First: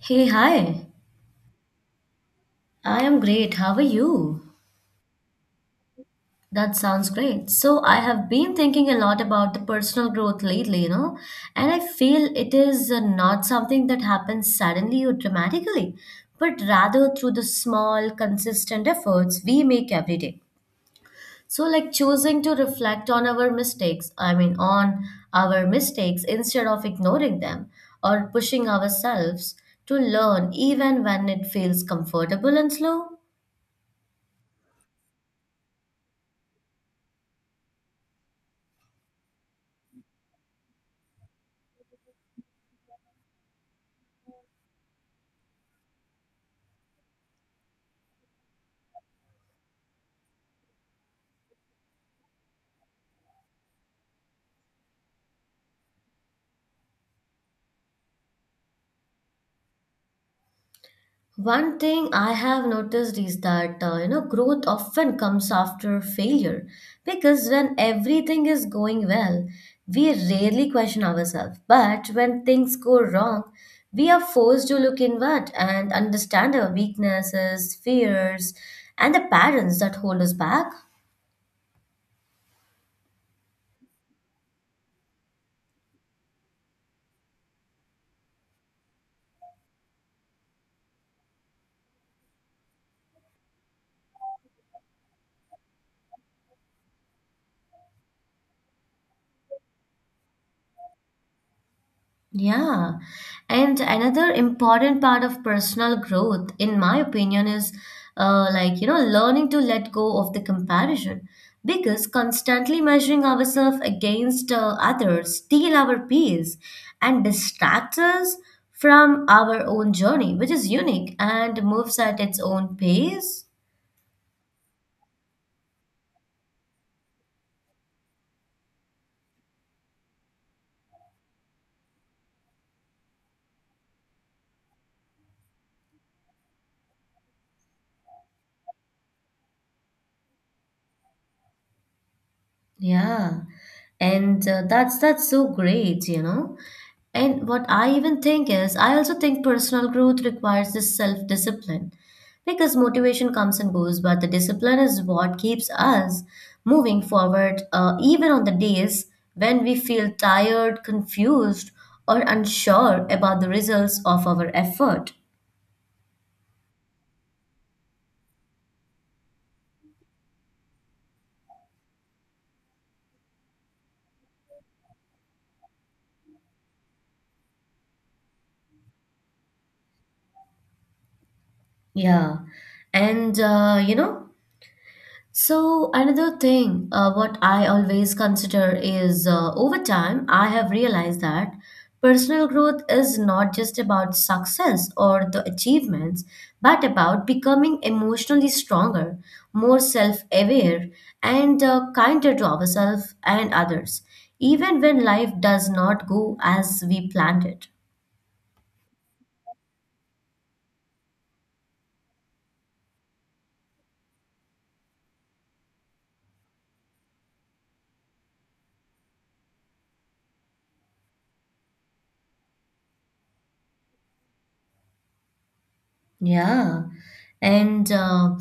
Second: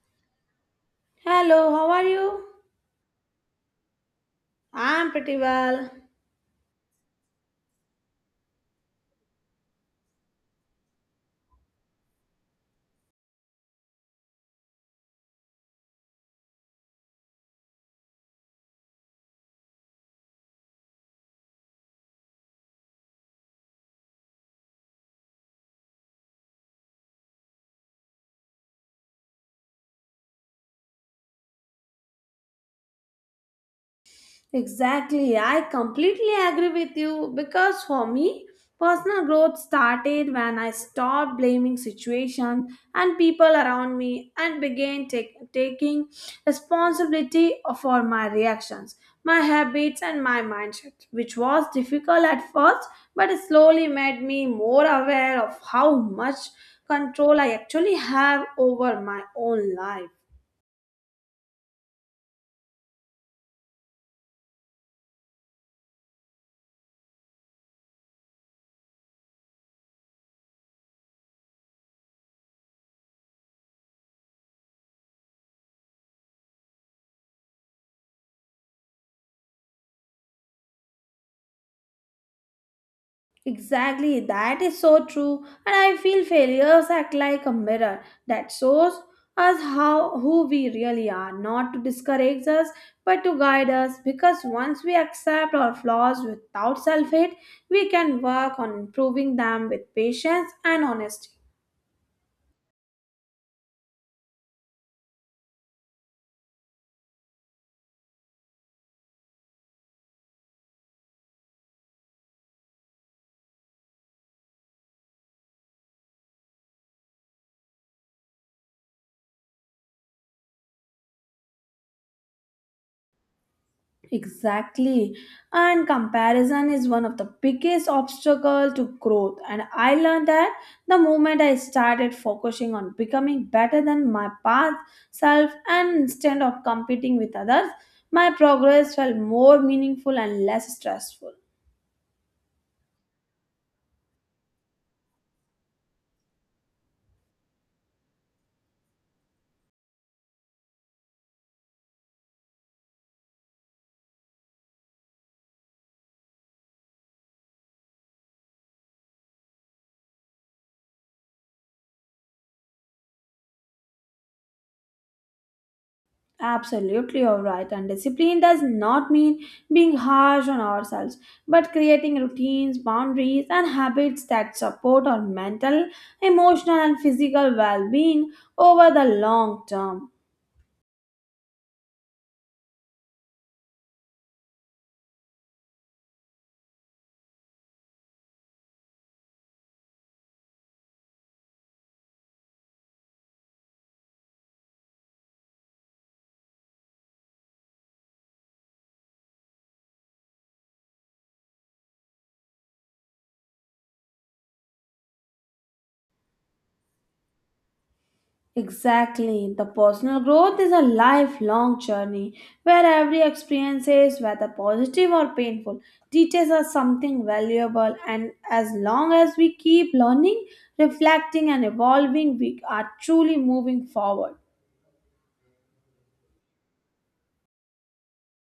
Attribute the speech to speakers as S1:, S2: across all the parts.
S1: Hey, hi.
S2: Hello, how are you?
S1: I am great. How are you?
S2: I'm pretty well.
S1: That sounds great. So, I have been thinking a lot about the personal growth lately, and I feel it is not something that happens suddenly or dramatically, but rather through the small, consistent efforts we make every day. So, like choosing to reflect on our mistakes, I mean, on our mistakes instead of ignoring them or pushing ourselves to learn even when it feels comfortable and slow.
S2: Exactly, I completely agree with you because for me, personal growth started when I stopped blaming situations and people around me and began taking responsibility for my reactions, my habits, and my mindset, which was difficult at first but it slowly made me more aware of how much control I actually have over my own life.
S1: One thing I have noticed is that growth often comes after failure because when everything is going well, we rarely question ourselves. But when things go wrong, we are forced to look inward and understand our weaknesses, fears, and the patterns that hold us back.
S2: Exactly, that is so true. And I feel failures act like a mirror that shows us how who we really are, not to discourage us, but to guide us. Because once we accept our flaws without self hate, we can work on improving them with patience and honesty.
S1: Yeah. And another important part of personal growth, in my opinion, is like, learning to let go of the comparison. Because constantly measuring ourselves against others steal our peace and distracts us from our own journey, which is unique and moves at its own pace.
S2: Exactly. And comparison is one of the biggest obstacle to growth. And I learned that the moment I started focusing on becoming better than my past self and instead of competing with others, my progress felt more meaningful and less stressful.
S1: Yeah. And that's so great. And what I even think is, I also think personal growth requires this self discipline because motivation comes and goes, but the discipline is what keeps us moving forward, even on the days when we feel tired, confused, or unsure about the results of our effort.
S2: Absolutely, you're right. And discipline does not mean being harsh on ourselves, but creating routines, boundaries, and habits that support our mental, emotional, and physical well being over the long term.
S1: Yeah. And So, another thing what I always consider is over time, I have realized that personal growth is not just about success or the achievements, but about becoming emotionally stronger, more self aware, and kinder to ourselves and others, even when life does not go as we planned it.
S2: Exactly. The personal growth is a lifelong journey where every experience, whether positive or painful, teaches us something valuable. And as long as we keep learning, reflecting, and evolving, we are truly moving forward.
S1: Yeah, and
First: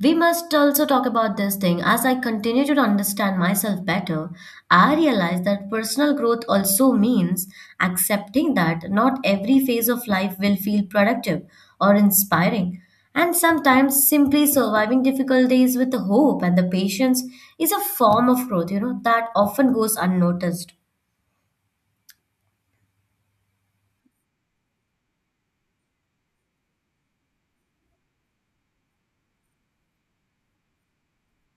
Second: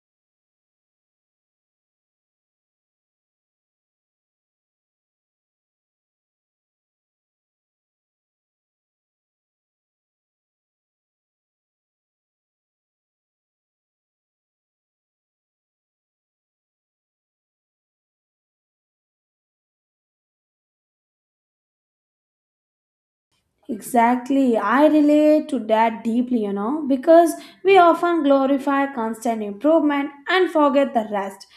S1: we must also talk about this thing. As I continue to understand myself better, I realize that personal growth also means accepting that not every phase of life will feel productive or inspiring. And sometimes simply surviving difficult days with the hope and the patience is a form of growth, that often goes unnoticed.
S2: Exactly. I relate to that deeply, because we often glorify constant improvement and forget the rest.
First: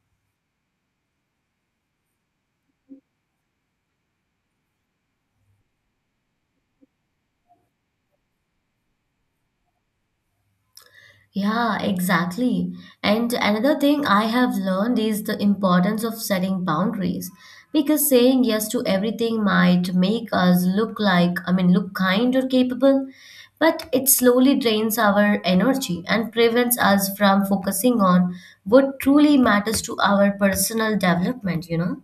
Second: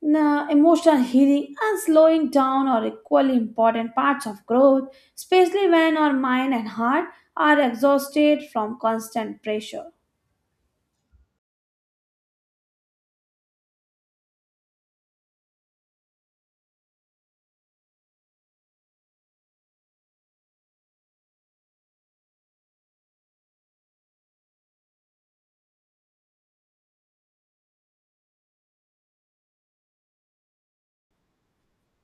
S2: Now, emotional healing and slowing down are equally important parts of growth, especially when our mind and heart are exhausted from constant pressure.
S1: Yeah, exactly. And another thing I have learned is the importance of setting boundaries because saying yes to everything might make us look like, I mean, look kind or capable, but it slowly drains our energy and prevents us from focusing on what truly matters to our personal development, you know?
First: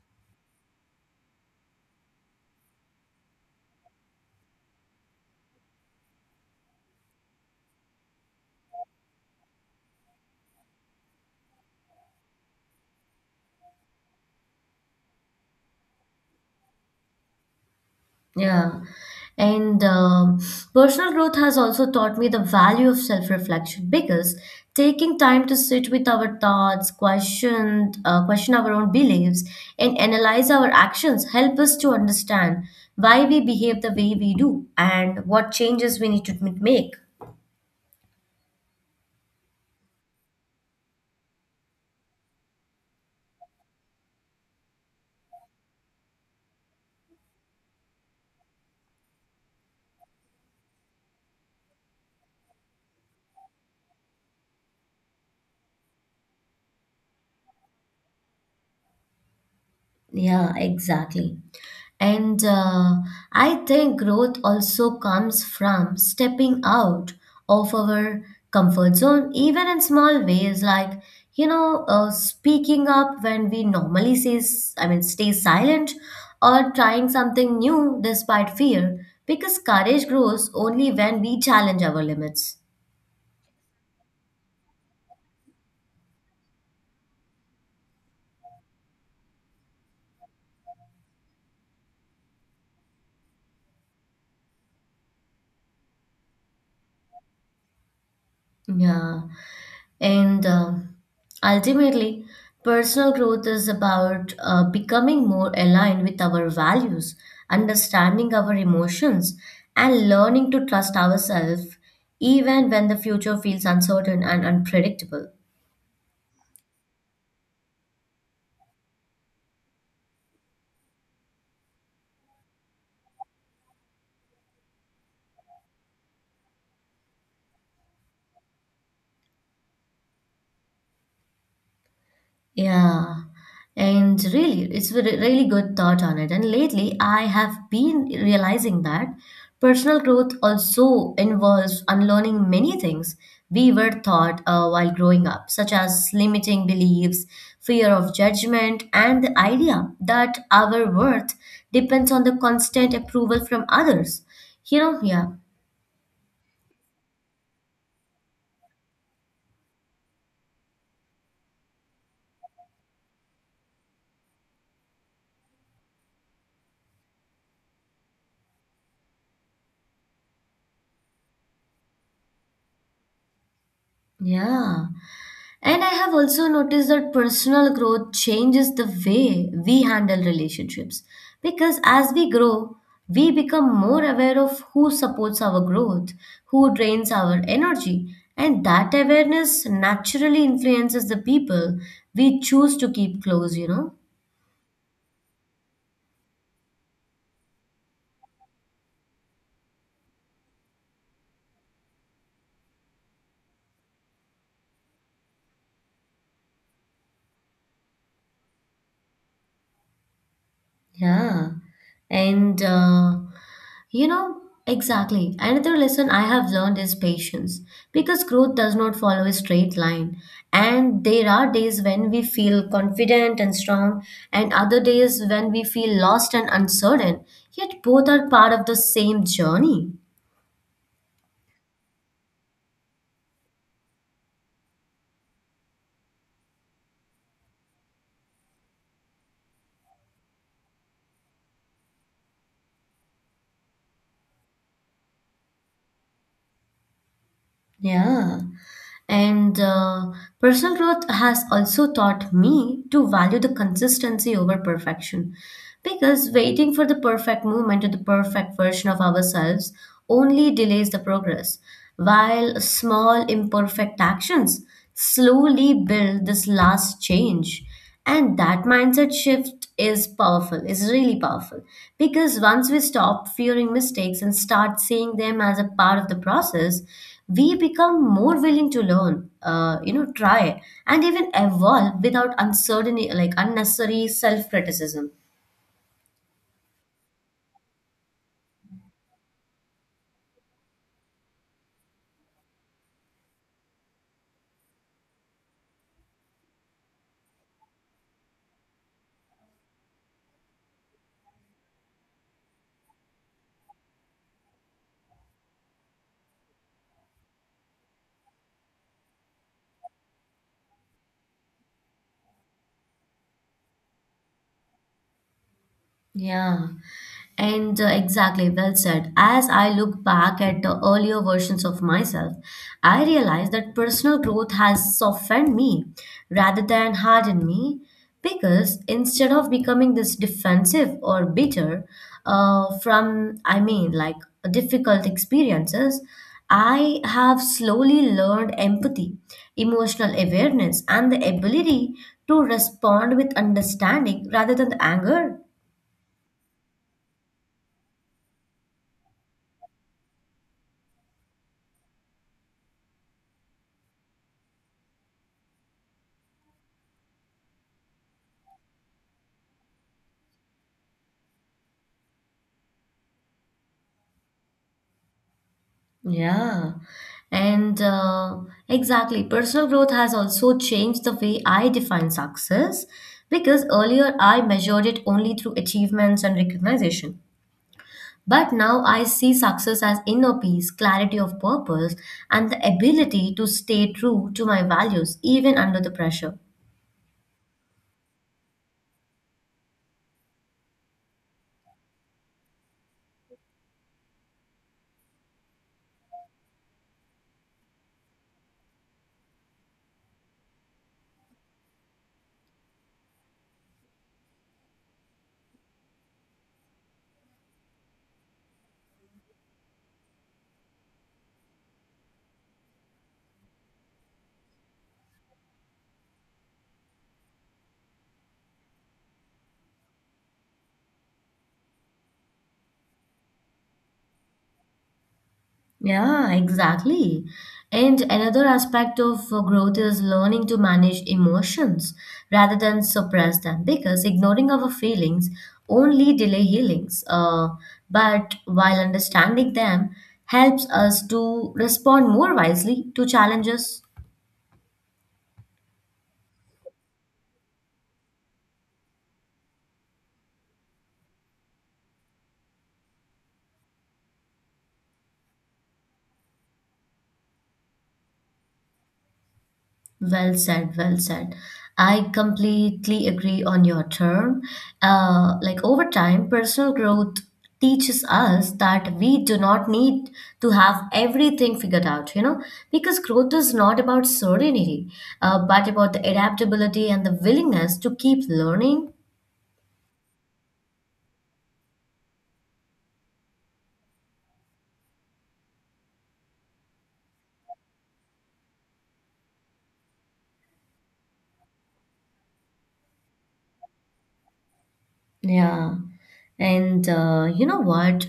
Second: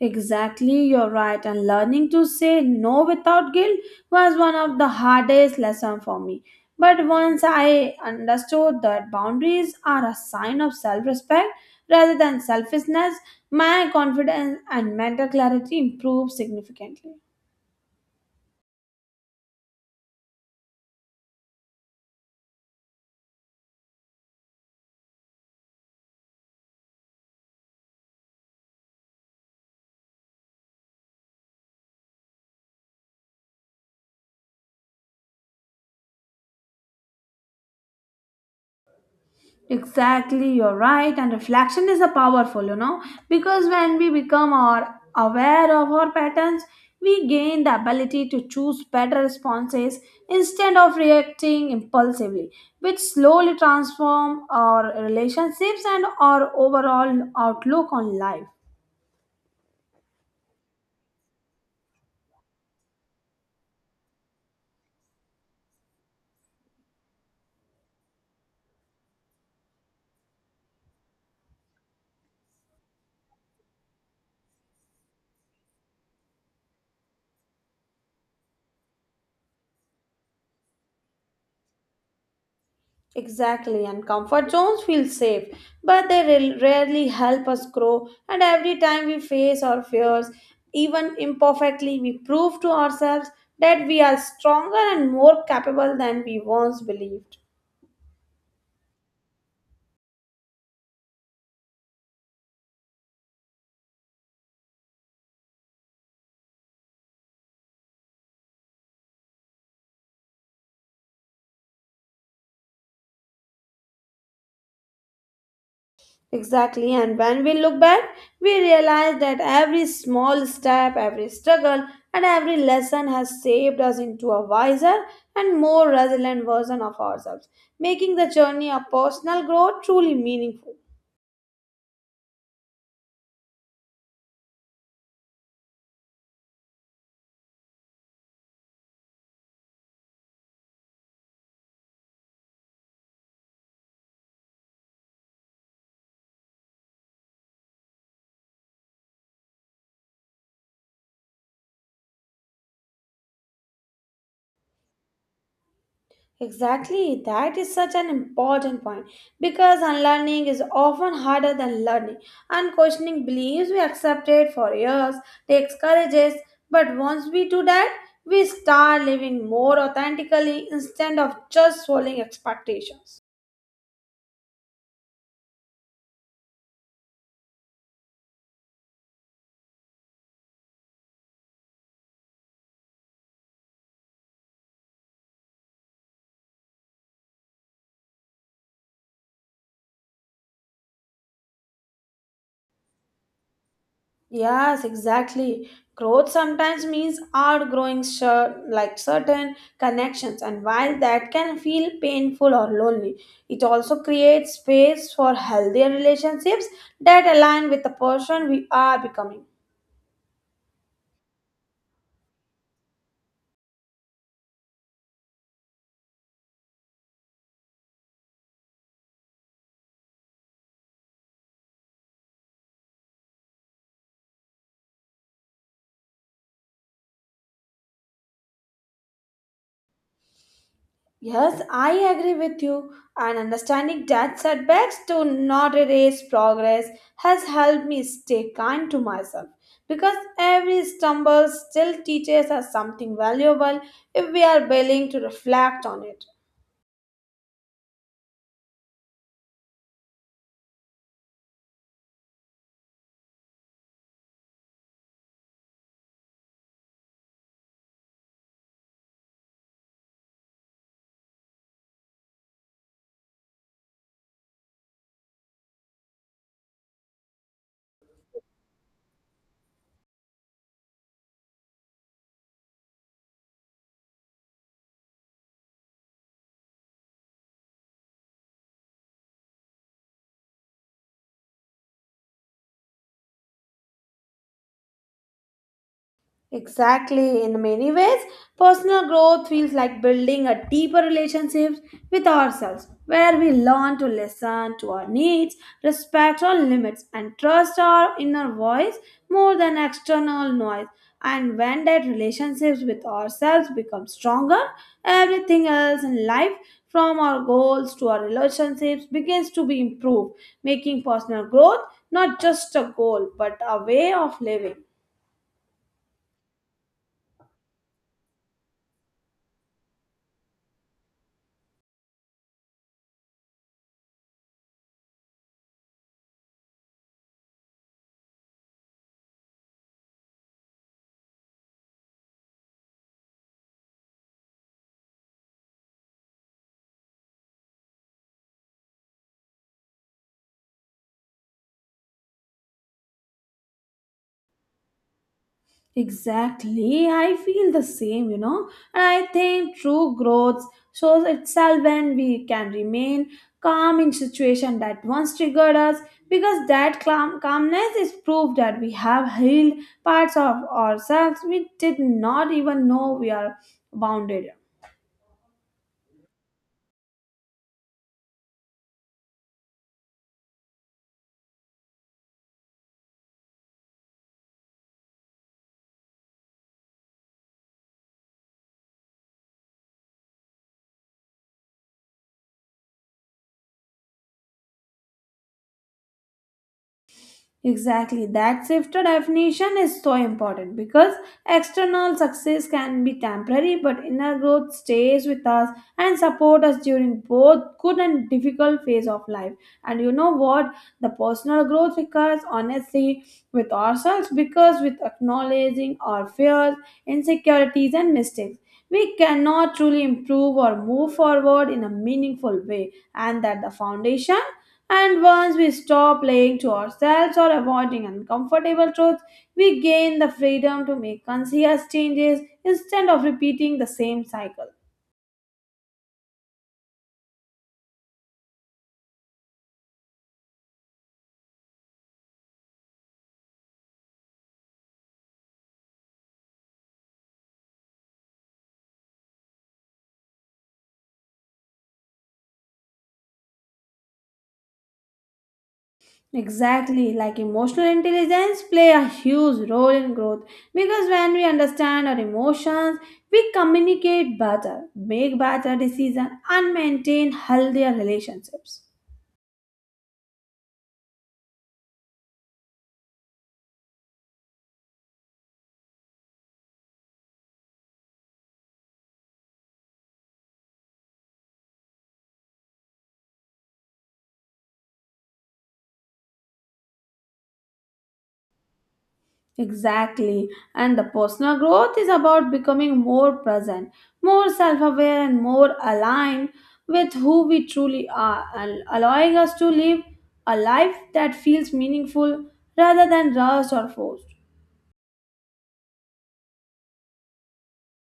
S2: Exactly, you're right. And learning to say no without guilt was one of the hardest lessons for me. But once I understood that boundaries are a sign of self respect rather than selfishness, my confidence and mental clarity improved significantly.
S1: Yeah. And personal growth has also taught me the value of self reflection because taking time to sit with our thoughts, question our own beliefs, and analyze our actions help us to understand why we behave the way we do and what changes we need to make.
S2: Exactly, you're right. And reflection is a powerful, because when we become our aware of our patterns, we gain the ability to choose better responses instead of reacting impulsively, which slowly transform our relationships and our overall outlook on life.
S1: Yeah, exactly. And I think growth also comes from stepping out of our comfort zone, even in small ways, like, speaking up when we normally say, I mean, stay silent or trying something new despite fear, because courage grows only when we challenge our limits.
S2: Exactly, and comfort zones feel safe, but they rarely help us grow. And every time we face our fears, even imperfectly, we prove to ourselves that we are stronger and more capable than we once believed.
S1: Yeah. And ultimately, personal growth is about becoming more aligned with our values, understanding our emotions, and learning to trust ourselves even when the future feels uncertain and unpredictable.
S2: Exactly, and when we look back, we realize that every small step, every struggle, and every lesson has shaped us into a wiser and more resilient version of ourselves, making the journey of personal growth truly meaningful.
S1: Yeah, and really, it's a really good thought on it. And lately, I have been realizing that personal growth also involves unlearning many things we were taught while growing up, such as limiting beliefs, fear of judgment, and the idea that our worth depends on the constant approval from others. You know, yeah,
S2: Exactly, that is such an important point because unlearning is often harder than learning. Unquestioning beliefs we accepted for years takes courage. But once we do that, we start living more authentically instead of just following expectations.
S1: yeah. And I have also noticed that personal growth changes the way we handle relationships. Because as we grow, we become more aware of who supports our growth, who drains our energy, and that awareness naturally influences the people we choose to keep close.
S2: Yes, exactly. Growth sometimes means outgrowing certain connections, and while that can feel painful or lonely, it also creates space for healthier relationships that align with the person we are becoming.
S1: Yeah. And, you know, exactly. Another lesson I have learned is patience because growth does not follow a straight line. And there are days when we feel confident and strong, and other days when we feel lost and uncertain. Yet both are part of the same journey.
S2: Yes, I agree with you, and understanding that setbacks do not erase progress has helped me stay kind to myself because every stumble still teaches us something valuable if we are willing to reflect on it.
S1: Yeah. And personal growth has also taught me to value the consistency over perfection. Because waiting for the perfect moment or the perfect version of ourselves only delays the progress, while small imperfect actions slowly build this last change. And that mindset shift is powerful, is really powerful. Because once we stop fearing mistakes and start seeing them as a part of the process, we become more willing to learn, try and even evolve without uncertainty, like unnecessary self criticism.
S2: Exactly. In many ways, personal growth feels like building a deeper relationship with ourselves, where we learn to listen to our needs, respect our limits, and trust our inner voice more than external noise. And when that relationship with ourselves becomes stronger, everything else in life, from our goals to our relationships, begins to be improved, making personal growth not just a goal but a way of living.
S1: Yeah. And exactly, well said. As I look back at the earlier versions of myself, I realize that personal growth has softened me rather than hardened me because instead of becoming this defensive or bitter I mean, like difficult experiences, I have slowly learned empathy, emotional awareness, and the ability to respond with understanding rather than anger.
S2: Exactly. I feel the same. And I think true growth shows itself when we can remain calm in situation that once triggered us because that calmness is proof that we have healed parts of ourselves we did not even know we are bounded.
S1: Yeah, and exactly. Personal growth has also changed the way I define success because earlier I measured it only through achievements and recognition. But now I see success as inner peace, clarity of purpose, and the ability to stay true to my values even under the pressure.
S2: Exactly. That shifted definition is so important because external success can be temporary, but inner growth stays with us and support us during both good and difficult phase of life. And you know what? The personal growth requires honesty with ourselves because with acknowledging our fears, insecurities, and mistakes. We cannot truly improve or move forward in a meaningful way, and that the foundation and once we stop lying to ourselves or avoiding uncomfortable truths, we gain the freedom to make conscious changes instead of repeating the same cycle.
S1: Yeah, exactly. And another aspect of growth is learning to manage emotions rather than suppress them because ignoring our feelings only delay healings. But while understanding them helps us to respond more wisely to challenges.
S2: Exactly, like emotional intelligence play a huge role in growth because when we understand our emotions, we communicate better, make better decisions and maintain healthier relationships.
S1: Well said, well said. I completely agree on your term. Like over time, personal growth teaches us that we do not need to have everything figured out, because growth is not about certainty, but about the adaptability and the willingness to keep learning.
S2: Exactly. And the personal growth is about becoming more present, more self aware, and more aligned with who we truly are, and allowing us to live a life that feels meaningful rather than rushed or forced.
S1: Yeah. And you know what?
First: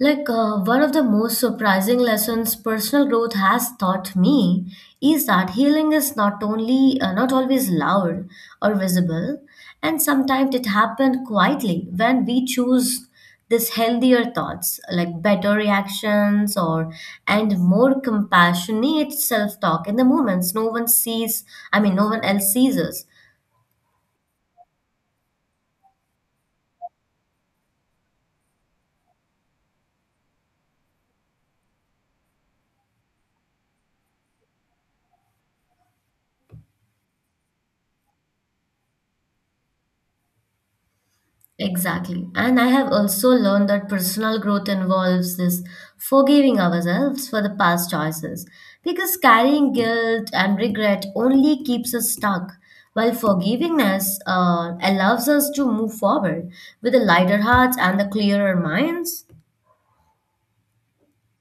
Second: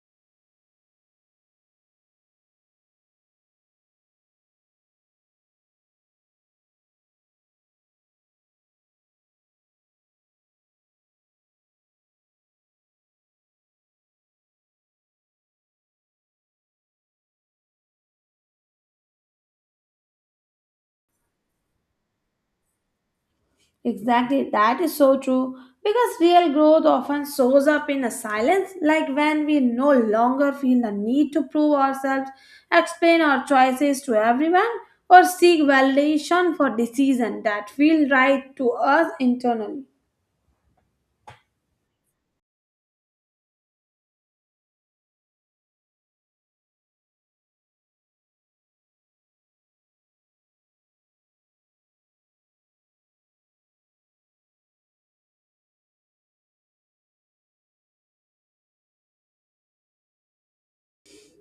S1: Like one of the most surprising lessons personal growth has taught me is that healing is not always loud or visible, and sometimes it happens quietly when we choose these healthier thoughts, like better reactions or and more compassionate self-talk in the moments no one sees. I mean, no one else sees us.
S2: Exactly, that is so true. Because real growth often shows up in a silence, like when we no longer feel the need to prove ourselves, explain our choices to everyone, or seek validation for decisions that feel right to us internally.
S1: Exactly. And I have also learned that personal growth involves this forgiving ourselves for the past choices because carrying guilt and regret only keeps us stuck, while forgiveness allows us to move forward with a lighter heart and a clearer minds.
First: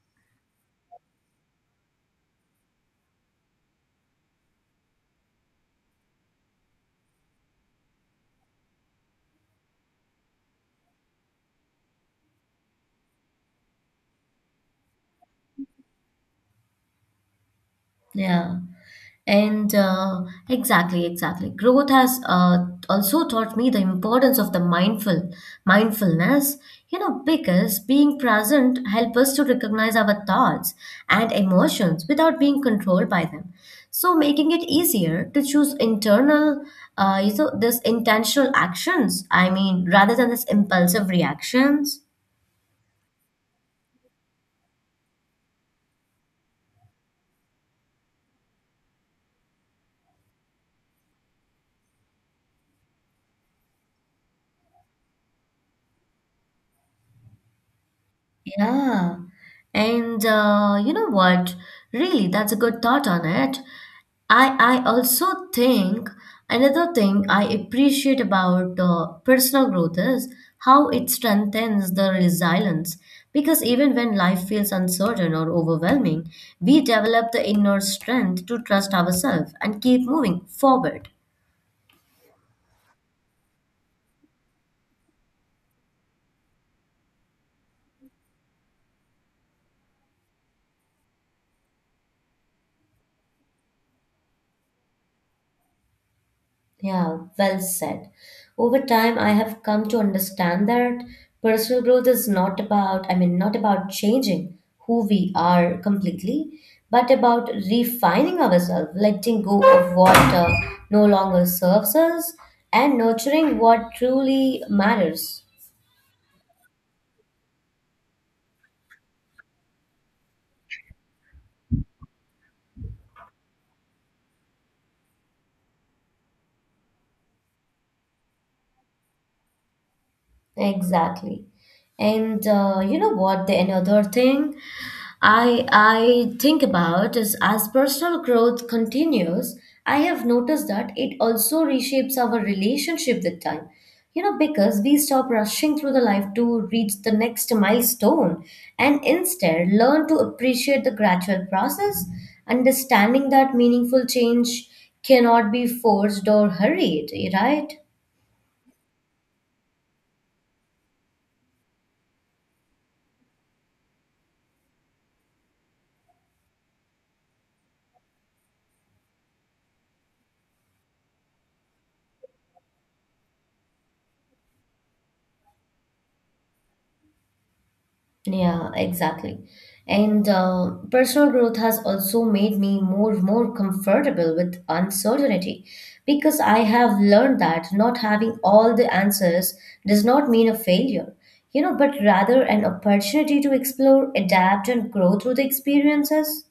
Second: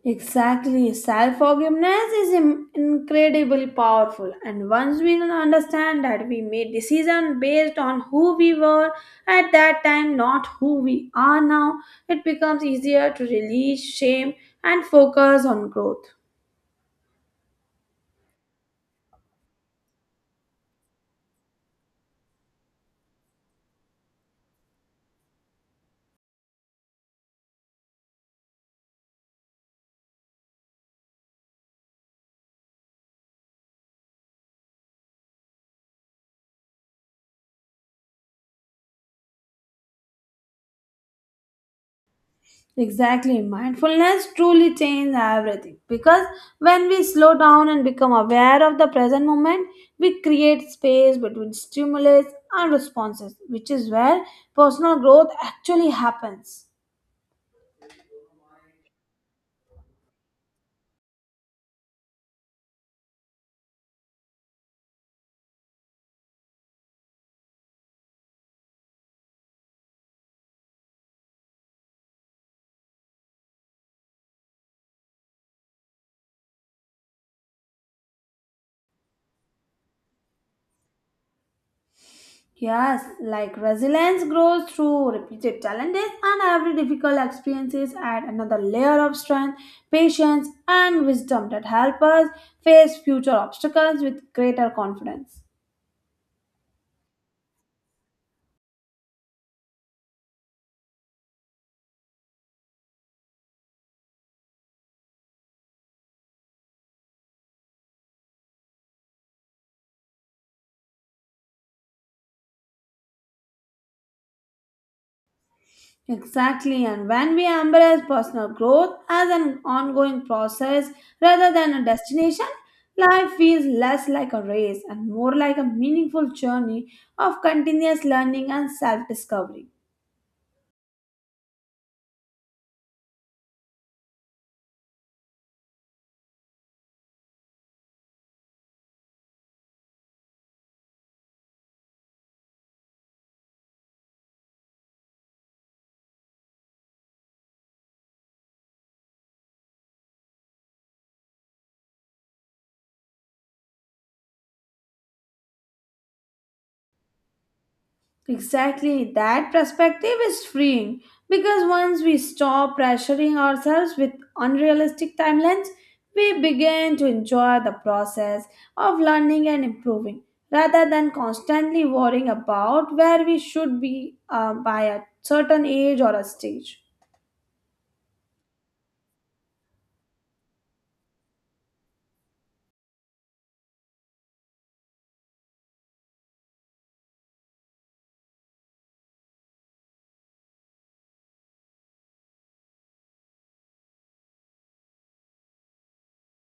S2: Exactly. Self forgiveness is incredibly powerful, and once we understand that we made decisions based on who we were at that time, not who we are now, it becomes easier to release shame and focus on growth.
S1: Yeah. And exactly, exactly. Growth has also taught me the importance of the mindfulness, because being present helps us to recognize our thoughts and emotions without being controlled by them. So making it easier to choose internal, this intentional actions, I mean, rather than this impulsive reactions.
S2: Exactly. Mindfulness truly changes everything because when we slow down and become aware of the present moment, we create space between stimulus and responses, which is where personal growth actually happens.
S1: Yeah. And you know what? Really, that's a good thought on it. I also think another thing I appreciate about personal growth is how it strengthens the resilience. Because even when life feels uncertain or overwhelming, we develop the inner strength to trust ourselves and keep moving forward.
S2: Yes, like resilience grows through repeated challenges, and every difficult experiences add another layer of strength, patience, and wisdom that help us face future obstacles with greater confidence.
S1: Yeah, well said. Over time, I have come to understand that personal growth is not about changing who we are completely, but about refining ourselves, letting go of what no longer serves us, and nurturing what truly matters.
S2: Exactly, and when we embrace personal growth as an ongoing process rather than a destination, life feels less like a race and more like a meaningful journey of continuous learning and self discovery.
S1: Exactly. And you know what? The another thing I think about is as personal growth continues, I have noticed that it also reshapes our relationship with time. You know, because we stop rushing through the life to reach the next milestone and instead learn to appreciate the gradual process, understanding that meaningful change cannot be forced or hurried, right?
S2: Exactly, that perspective is freeing because once we stop pressuring ourselves with unrealistic timelines, we begin to enjoy the process of learning and improving rather than constantly worrying about where we should be by a certain age or a stage.
S1: Yeah, exactly. And personal growth has also made me more comfortable with uncertainty because I have learned that not having all the answers does not mean a failure, but rather an opportunity to explore, adapt, and grow through the experiences.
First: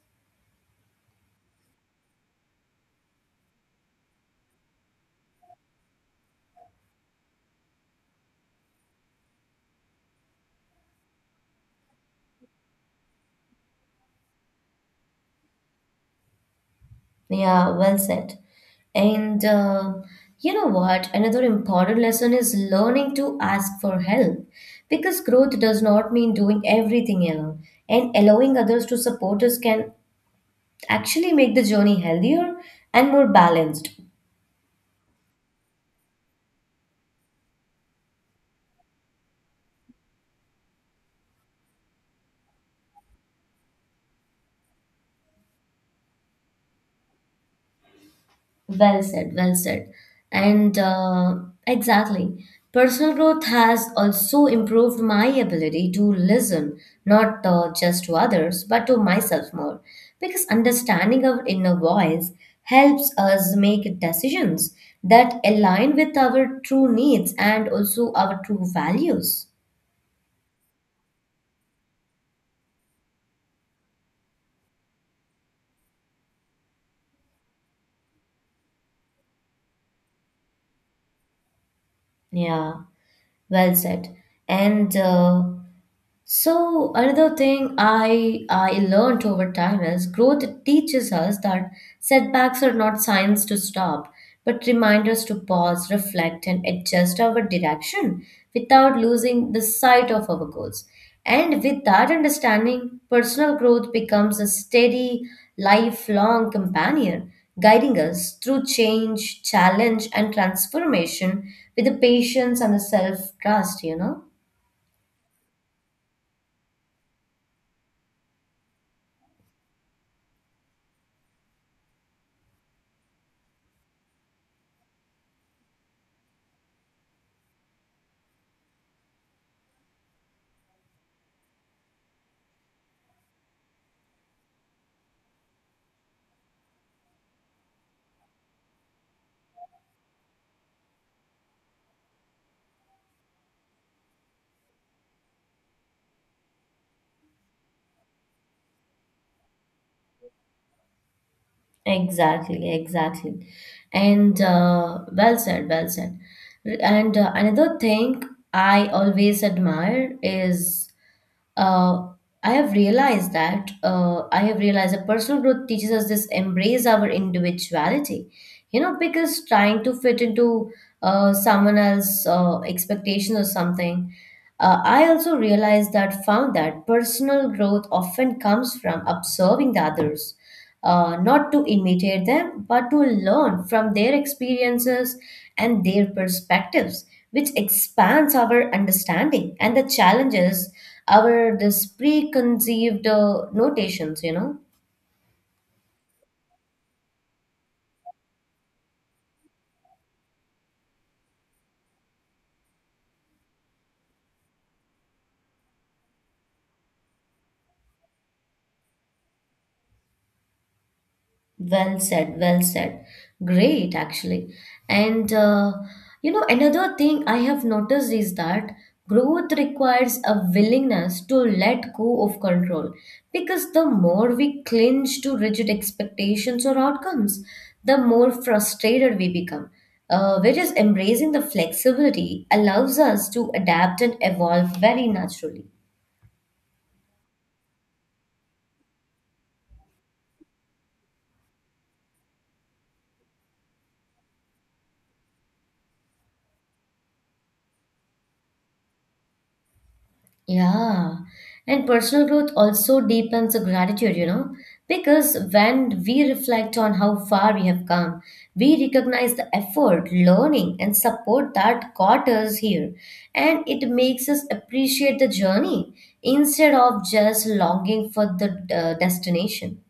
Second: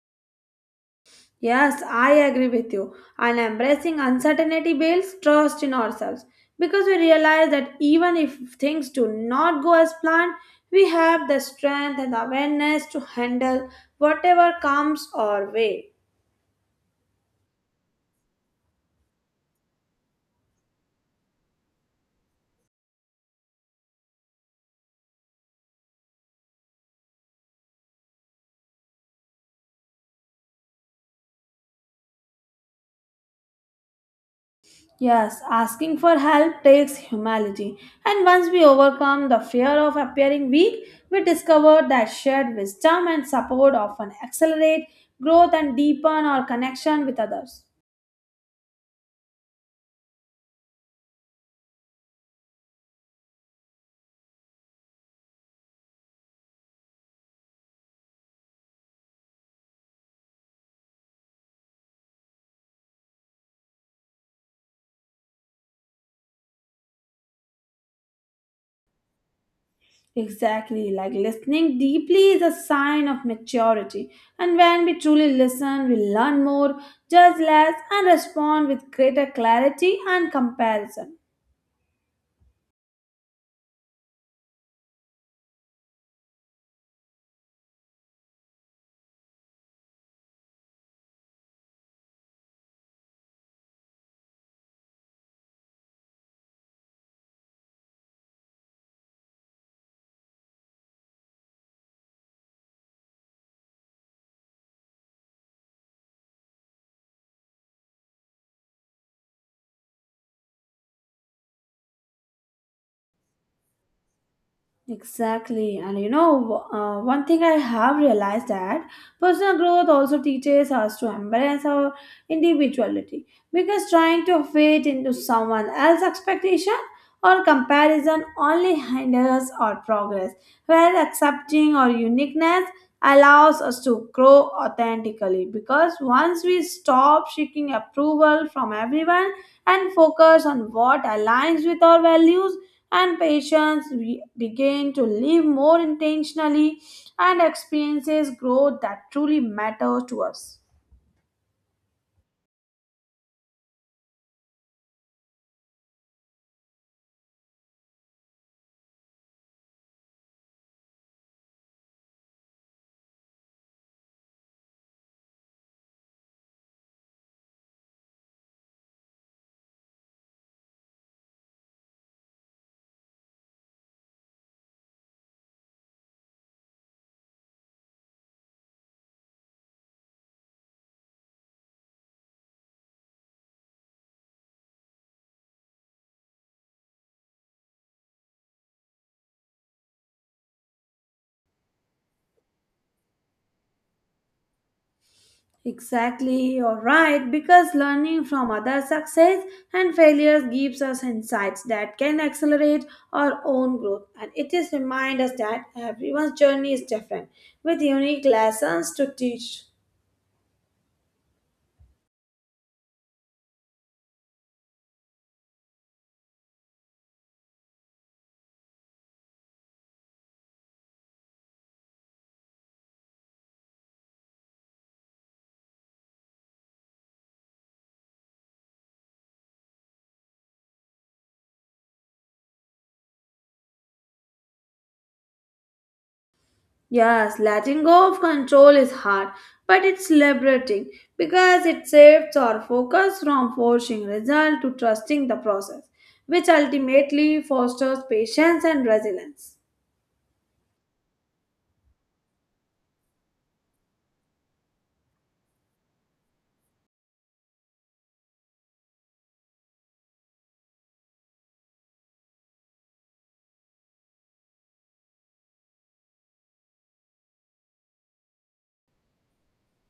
S2: Yes, I agree with you. And embracing uncertainty builds trust in ourselves because we realize that even if things do not go as planned, we have the strength and awareness to handle whatever comes our way.
S1: Yeah, well said. And you know what? Another important lesson is learning to ask for help because growth does not mean doing everything alone, and allowing others to support us can actually make the journey healthier and more balanced.
S2: Yes, asking for help takes humility. And once we overcome the fear of appearing weak, we discover that shared wisdom and support often accelerate growth and deepen our connection with others.
S1: Well said, well said. And exactly. Personal growth has also improved my ability to listen, not just to others, but to myself more. Because understanding our inner voice helps us make decisions that align with our true needs and also our true values.
S2: Exactly, like listening deeply is a sign of maturity. And when we truly listen, we learn more, judge less, and respond with greater clarity and comparison.
S1: Yeah, well said. And So another thing I learned over time is growth teaches us that setbacks are not signs to stop, but reminders to pause, reflect, and adjust our direction without losing the sight of our goals. And with that understanding, personal growth becomes a steady, lifelong companion, guiding us through change, challenge, and transformation with the patience and the self trust.
S2: Exactly, and you know, one thing I have realized that personal growth also teaches us to embrace our individuality because trying to fit into someone else's expectation or comparison only hinders our progress, whereas accepting our uniqueness allows us to grow authentically because once we stop seeking approval from everyone and focus on what aligns with our values and patients we begin to live more intentionally and experiences growth that truly matter to us.
S1: Exactly, exactly. And well said, well said. And another thing I always admire is uh, I have realized that personal growth teaches us this embrace our individuality. You know, because trying to fit into someone else's expectation or something. I also realized that found that personal growth often comes from observing the others, not to imitate them, but to learn from their experiences and their perspectives, which expands our understanding and the challenges our this preconceived notations. You know.
S2: Exactly, you're right, because learning from other success and failures gives us insights that can accelerate our own growth. And it is remind us that everyone's journey is different with unique lessons to teach.
S1: Well said, well said. Great, actually. And uh, Another thing I have noticed is that growth requires a willingness to let go of control because the more we clinch to rigid expectations or outcomes, the more frustrated we become. Whereas embracing the flexibility allows us to adapt and evolve very naturally.
S2: Yes, letting go of control is hard, but it's liberating because it shifts our focus from forcing result to trusting the process, which ultimately fosters patience and resilience.
S1: Yeah, and personal growth also deepens the gratitude, because when we reflect on how far we have come, we recognize the effort, learning, and support that got us here. And it makes us appreciate the journey instead of just longing for the destination.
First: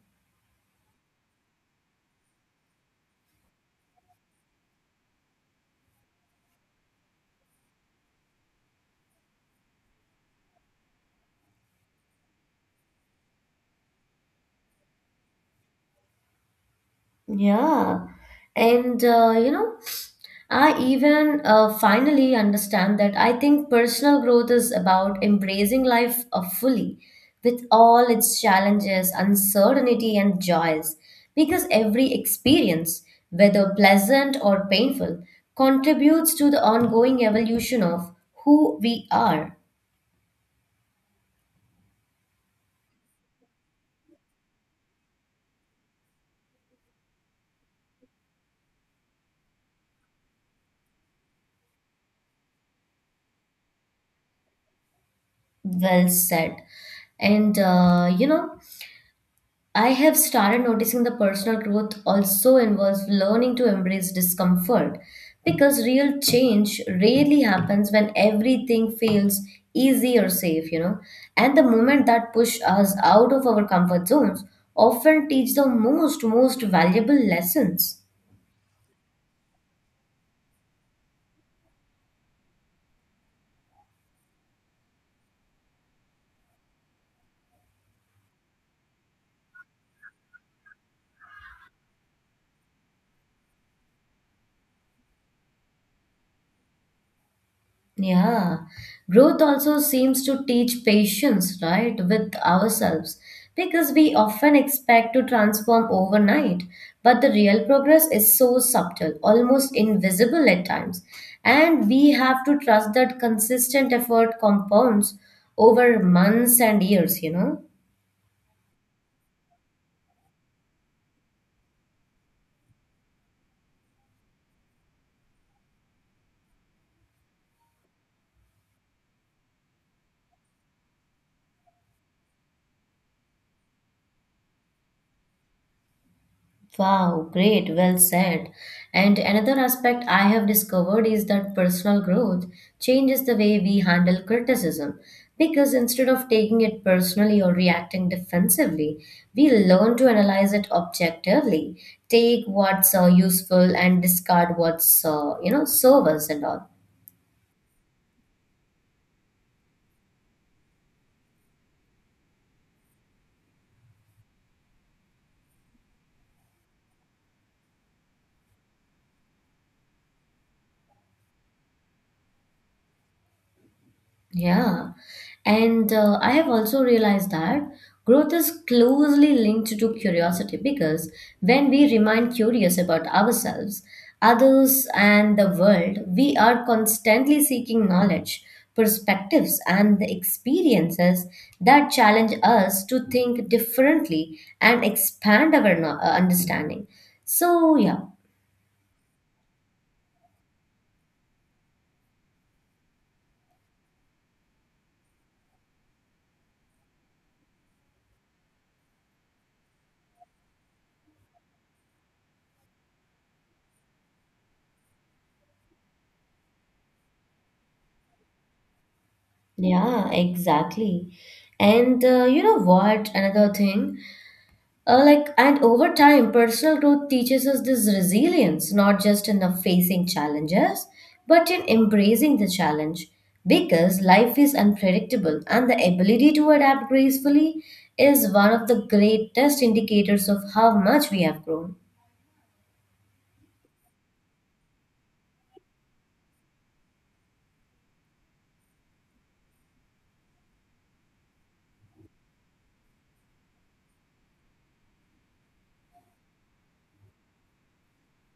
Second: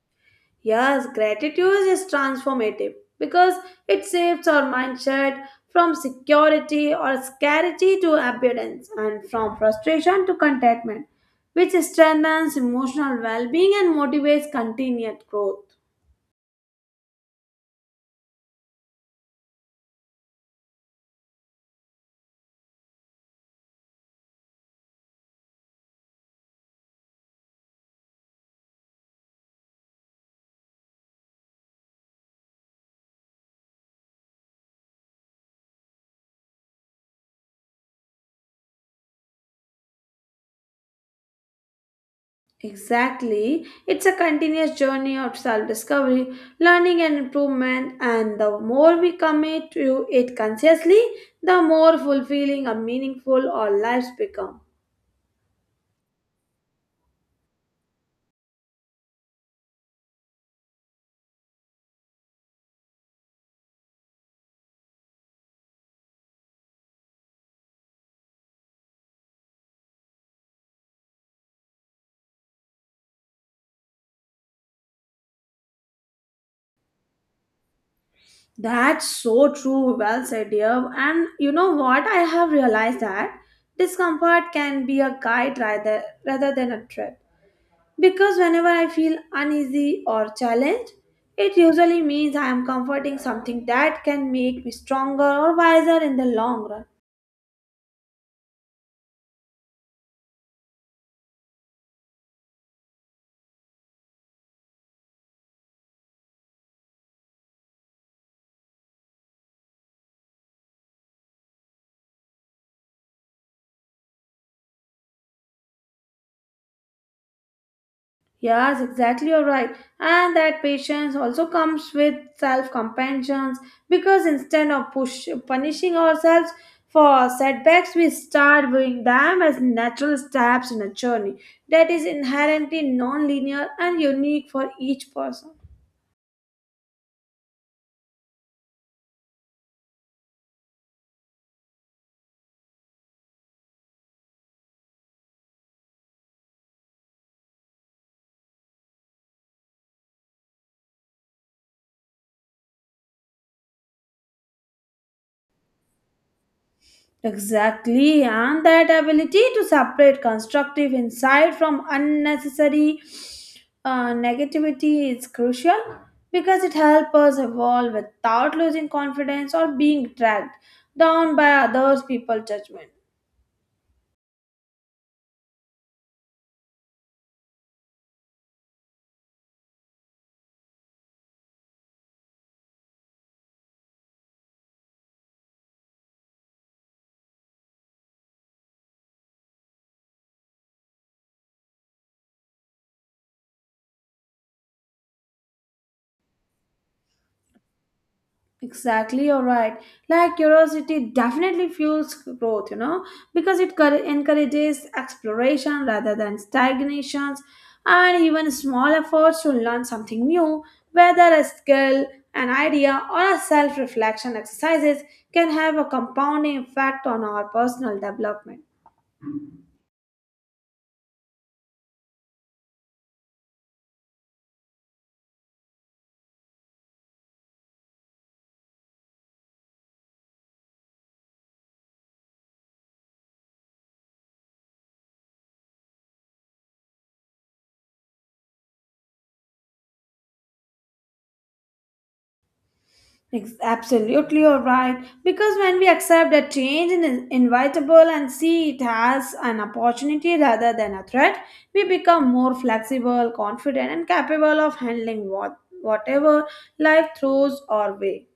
S2: Yes, gratitude is transformative because it shifts our mindset from security or scarcity to abundance and from frustration to contentment, which strengthens emotional well being and motivates continued growth.
S1: Yeah. And, uh, you know, I even finally understand that I think personal growth is about embracing life fully with all its challenges, uncertainty, and joys. Because every experience, whether pleasant or painful, contributes to the ongoing evolution of who we are.
S2: Exactly. It's a continuous journey of self discovery, learning, and improvement. And the more we commit to it consciously, the more fulfilling and meaningful our lives become.
S1: Well said. And, uh, you know, I have started noticing the personal growth also involves learning to embrace discomfort because real change rarely happens when everything feels easy or safe. And the moment that push us out of our comfort zones often teach the most valuable lessons.
S2: That's so true. Well said, dear. And you know what? I have realized that discomfort can be a guide rather than a threat. Because whenever I feel uneasy or challenged, it usually means I am comforting something that can make me stronger or wiser in the long run.
S1: Yeah, growth also seems to teach patience, right, with ourselves because we often expect to transform overnight, but the real progress is so subtle, almost invisible at times. And we have to trust that consistent effort compounds over months and years.
S2: Yes, exactly, you're right. And that patience also comes with self compassion because instead of punishing ourselves for setbacks, we start viewing them as natural steps in a journey that is inherently non linear and unique for each person.
S1: Wow, great, well said. And another aspect I have discovered is that personal growth changes the way we handle criticism. Because instead of taking it personally or reacting defensively, we learn to analyze it objectively, take what's useful and discard what's serve us and all.
S2: Exactly, and that ability to separate constructive insight from unnecessary negativity is crucial because it helps us evolve without losing confidence or being dragged down by others' people's judgment.
S1: Yeah, and I have also realized that growth is closely linked to curiosity because when we remain curious about ourselves, others, and the world, we are constantly seeking knowledge, perspectives, and the experiences that challenge us to think differently and expand our understanding. So, yeah,
S2: Exactly, you're right. Like curiosity definitely fuels growth, you know, because it encourages exploration rather than stagnations, and even small efforts to learn something new, whether a skill, an idea, or a self reflection exercises, can have a compounding effect on our personal development.
S1: yeah, exactly. And you know what? Another thing. Like and Over time, personal growth teaches us this resilience, not just in the facing challenges, but in embracing the challenge. Because life is unpredictable, and the ability to adapt gracefully is one of the greatest indicators of how much we have grown.
S2: Absolutely, you're right. Because when we accept that change in is inevitable and see it as an opportunity rather than a threat, we become more flexible, confident, and capable of handling whatever life throws our way.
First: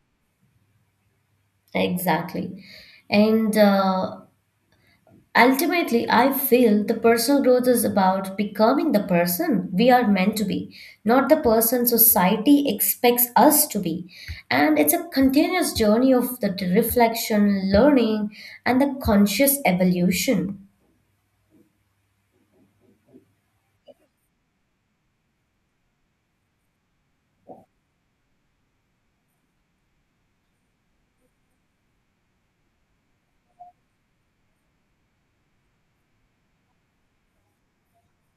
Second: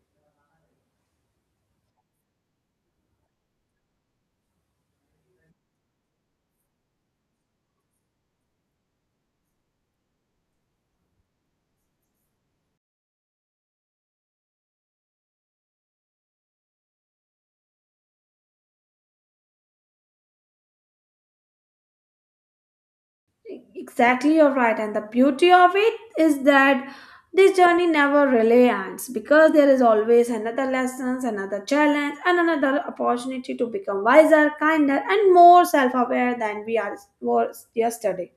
S1: Exactly. And Ultimately, I feel the personal growth is about becoming the person we are meant to be, not the person society expects us to be. And it's a continuous journey of the reflection, learning, and the conscious evolution.
S2: Exactly, you're right. And the beauty of it is that this journey never really ends because there is always another lessons, another challenge, and another opportunity to become wiser, kinder, and more self-aware than we are was yesterday.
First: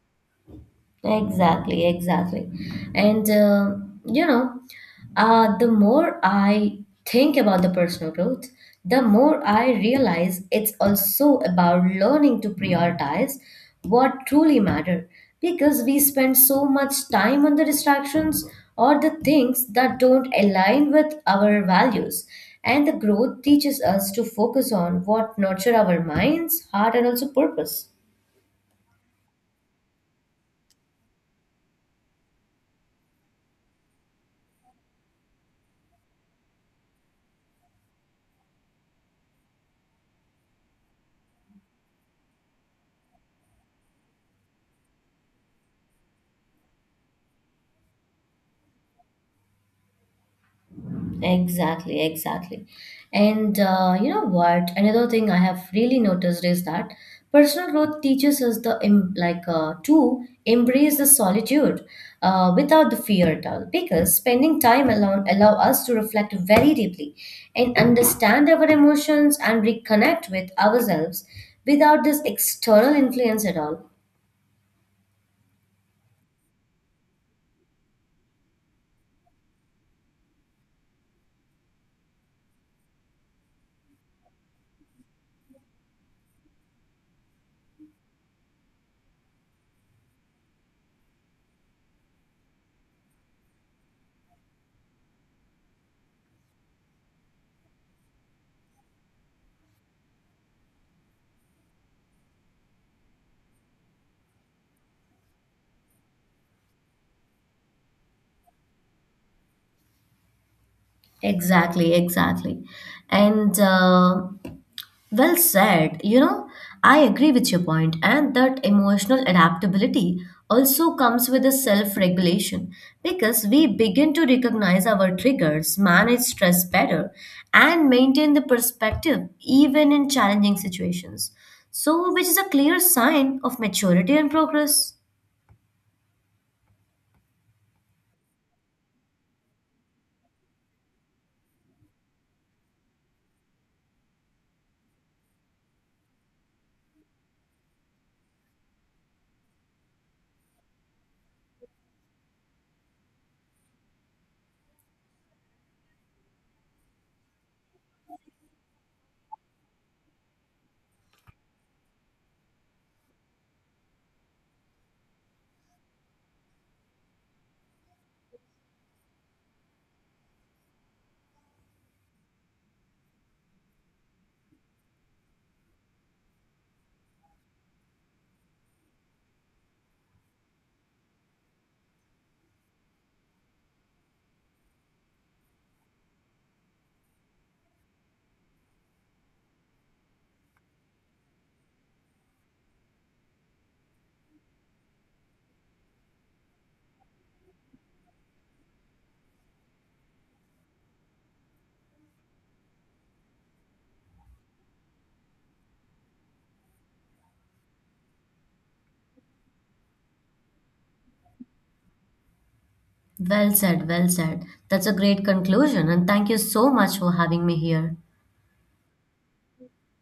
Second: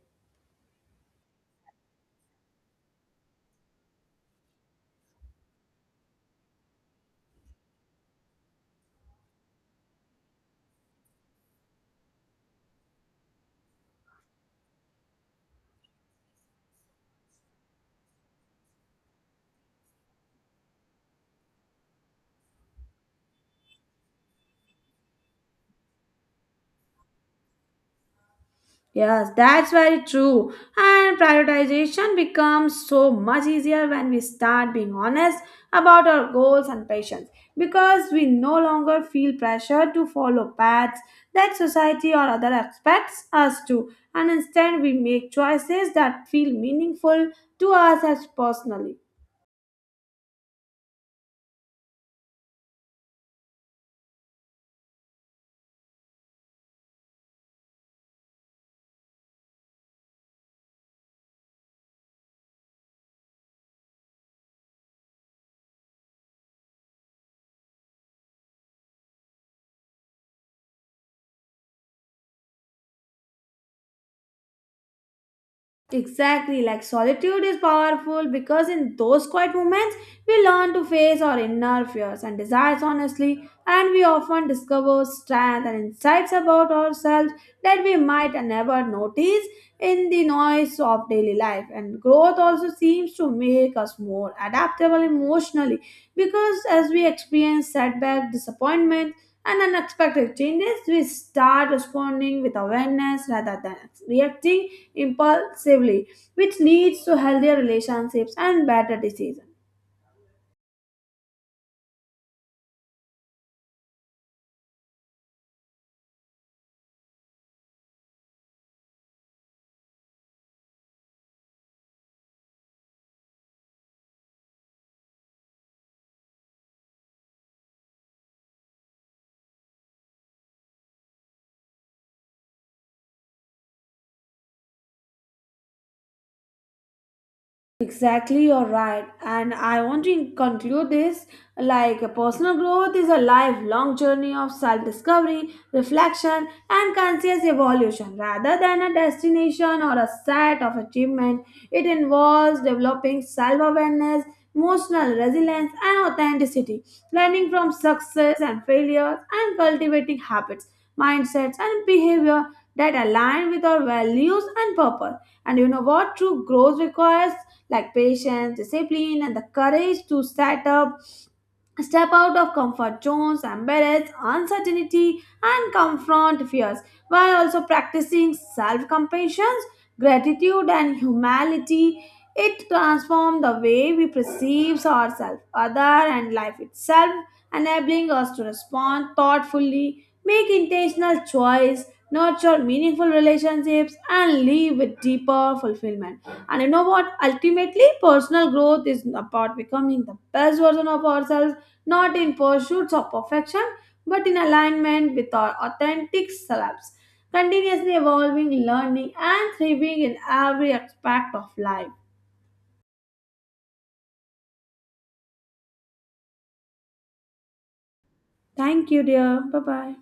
S1: Exactly, exactly. And uh, you know, the more I think about the personal growth, the more I realize it's also about learning to prioritize what truly matter because we spend so much time on the distractions or the things that don't align with our values. And the growth teaches us to focus on what nurture our minds, heart, and also purpose.
S2: Yes, that's very true. And prioritization becomes so much easier when we start being honest about our goals and passions because we no longer feel pressure to follow paths that society or other expects us to, and instead we make choices that feel meaningful to us as personally.
S1: Exactly, exactly. And you know what? Another thing I have really noticed is that personal growth teaches us the to embrace the solitude without the fear at all. Because spending time alone allow us to reflect very deeply and understand our emotions and reconnect with ourselves without this external influence at all.
S2: Exactly, like solitude is powerful because in those quiet moments we learn to face our inner fears and desires honestly, and we often discover strength and insights about ourselves that we might never notice in the noise of daily life. And growth also seems to make us more adaptable emotionally because as we experience setback, disappointment, and unexpected changes, we start responding with awareness rather than reacting impulsively, which leads to healthier relationships and better decisions.
S1: Exactly, exactly. And Well said. You know, I agree with your point, and that emotional adaptability also comes with a self regulation because we begin to recognize our triggers, manage stress better, and maintain the perspective even in challenging situations. So, which is a clear sign of maturity and progress.
S2: Exactly, you're right. And I want to conclude this like personal growth is a lifelong journey of self discovery, reflection, and conscious evolution. Rather than a destination or a set of achievement, it involves developing self awareness, emotional resilience, and authenticity, learning from success and failures, and cultivating habits, mindsets, and behavior that align with our values and purpose. And you know what? True growth requires like patience, discipline, and the courage to set up step out of comfort zones, embrace uncertainty, and confront fears while also practicing self compassion, gratitude, and humility. It transforms the way we perceive ourselves, other, and life itself, enabling us to respond thoughtfully, make intentional choice, nurture meaningful relationships, and live with deeper fulfillment. And you know what? Ultimately, personal growth is about becoming the best version of ourselves not in pursuits of perfection, but in alignment with our authentic selves, continuously evolving, learning, and thriving in every aspect of life.
S1: Well said, well said. That's a great conclusion, and thank you so much for having me here.
S2: Thank you, dear. Bye bye.